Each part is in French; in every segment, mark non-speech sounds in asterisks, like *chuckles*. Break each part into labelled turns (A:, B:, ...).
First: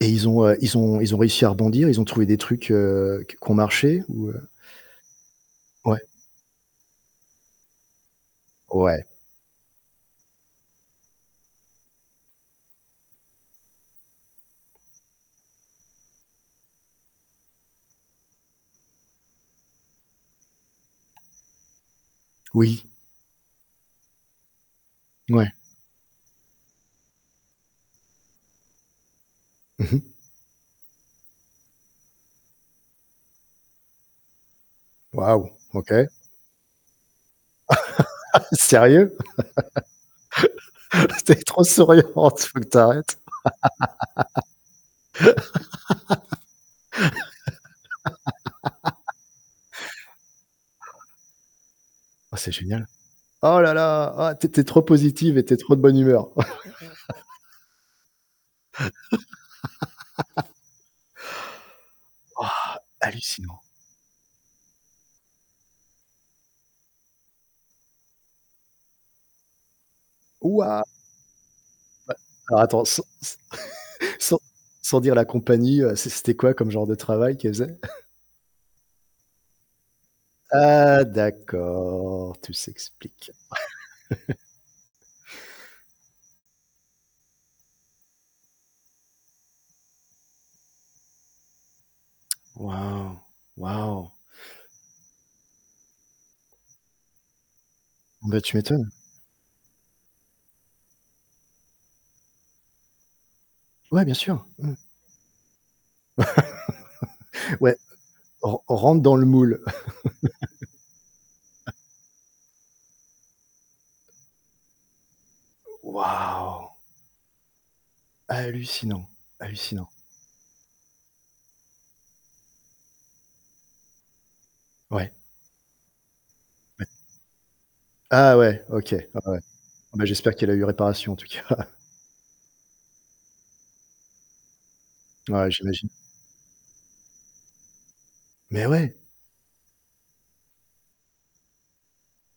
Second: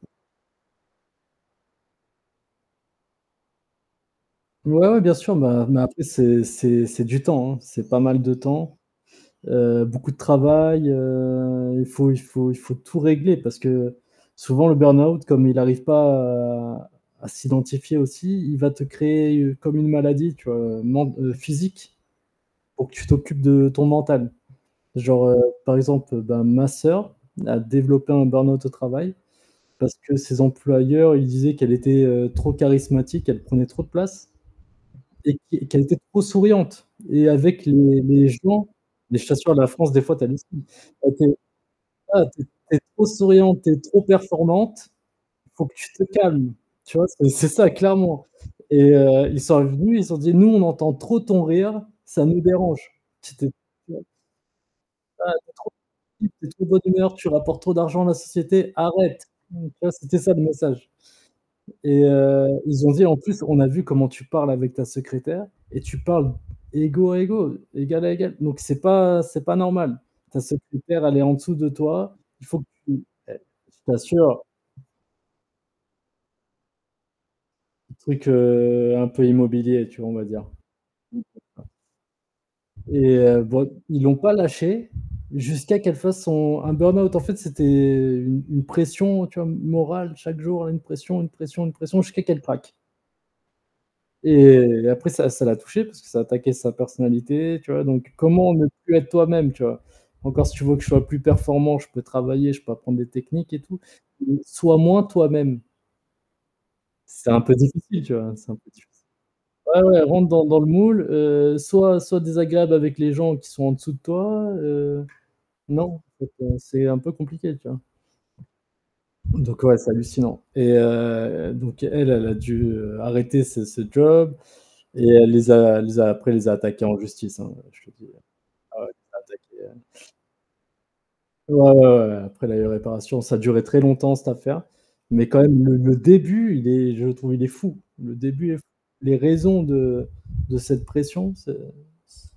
A: Et ils ont, heu ils ont ils ont réussi à rebondir, ils ont trouvé des trucs, heu, q qui ont marché, ou, heu?
B: Ouais, ouais, bien sûr bah, mais après
A: Ouais.
B: c'est c'est c'est du temps, hein, c'est pas mal de temps,
A: Ouais.
B: heu, beaucoup de travail, heu, il faut il faut il faut tout régler parce que souvent le burn-out comme il arrive pas à à s'identifier aussi, il va te créer, heu, comme une maladie, tu vois, heu, men heu, physique,
A: Oui.
B: pour que tu t'occupes de ton mental. Genre, heu,
A: Ouais.
B: par exemple, bah, ma sœur a développé un burn-out au travail,
A: Mmh
B: parce
A: mh.
B: que ses employeurs, ils disaient qu'elle était, heu, trop charismatique, qu'elle prenait trop de place et
A: Wouah!
B: qu et qu'elle était
A: OK.
B: trop souriante et avec les les
A: *chuckles*
B: gens
A: Sérieux?
B: mais je t'assure la France des fois, tu hallucines. Elle
A: *chuckles*
B: était
A: «Tu es trop
B: «Ah
A: souriante,
B: tu
A: faut que tu
B: es trop
A: arrêtes».
B: souriante, tu es trop performante, il faut que tu te calmes». Tu vois c'est c'est ça clairement. Et
A: *laughs*
B: heu, ils sont venus, ils ont dit: «Nous on entend trop ton rire, ça nous
A: C'est
B: dérange».
A: génial. «Oh là
B: *unintelligible*
A: là, tu es tu es trop positive et tu es
B: *unintelligible*
A: trop de bonne
B: «Tu
A: humeur».
B: es trop de bonne humeur, tu rapportes trop d'argent à la société, arrête!». *unintelligible* Tu vois, c'était ça le
A: *laughs* *laughs*
B: message. Et heu,
A: Wouah!
B: ils ont dit: «En plus on
A: Hallucinant.
B: a vu comment tu parles avec ta secrétaire, et tu parles égaux à égaux, égale à égale. Donc c'est pas c'est pas normal. Ta
A: Wouah!
B: secrétaire elle est en dessous de
A: Bah,
B: toi, il faut
A: alors
B: que
A: attends, s
B: tu»
A: s
B: *unintelligible* Je
A: *chuckles* sans
B: t'assure.
A: sans dire la compagnie, heu, c c'était quoi comme genre de travail qu'elle faisait?
B: Un
A: *chuckles*
B: truc, heu, un peu immobilier tu vois, on va dire.
A: Ah
B: *unintelligible*
A: d'accord, tout
B: Et
A: s'explique.
B: heu, bah, ils l'ont pas
A: *chuckles*
B: lâchée, jusqu'à qu'elle fasse son un burn-out. En fait, c'était une une pression, tu vois, m morale chaque jour, une pression, une pression, une pression jusqu'à qu'elle craque.
A: Wouah. Wouah.
B: Et après ça ça l'a touchée parce que ça attaquait sa personnalité tu vois, donc
A: Bah
B: comment
A: tu
B: ne
A: m'étonnes.
B: plus être toi-même, tu vois? Encore si tu veux que je sois plus performant, je peux travailler, je peux apprendre des techniques et tout,
A: Ouais, bien
B: mais:
A: sûr, mmh.
B: «Sois moins toi-même». C'est un peu
A: *laughs* Ouais,
B: difficile tu vois, c'est un
A: «Ren
B: peu difficile.
A: rentre dans le moule».
B: Ouais, ouais: «Rentre dans dans le moule, heu,
A: *laughs*
B: sois sois désagréable avec les gens qui sont en dessous de toi, heu» non,
A: Wou
B: en fait,
A: wouah!
B: c'est un peu compliqué, tu vois?
A: Hallucinant,
B: Donc ouais,
A: hallucinant.
B: c'est hallucinant. Et heu, donc elle, elle a dû, heu, arrêter ce ce job et
A: Ouais.
B: elle les a elle les a après elle les a attaqués
A: Ouais.
B: en justice, hein, je te le dis.
A: Ah ouais
B: Ah ouais, elle
A: OK! Ah ouais.
B: les a attaqués
A: Ah bah, j'espère qu'elle a eu réparation en tout
B: Ouais,
A: cas.
B: ouais, ouais, ouais. Après elle a eu réparation, ça a duré très longtemps cette affaire, mais quand
A: Ouais,
B: même le
A: j'imagine.
B: le début il est je trouve, il est fou. Le début est fou.
A: Mais ouais.
B: Les raisons de de cette pression c'est c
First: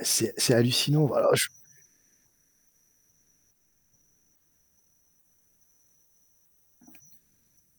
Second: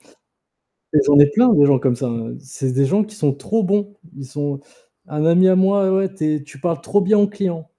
A: C'est c'est
B: Mais
A: hallucinant,
B: j'en ai
A: alors là, j
B: plein des gens comme ça, hein, c'est des gens qui sont trop bons, ils sont un ami à moi: «Heu ouais, tu es tu parles trop bien aux clients».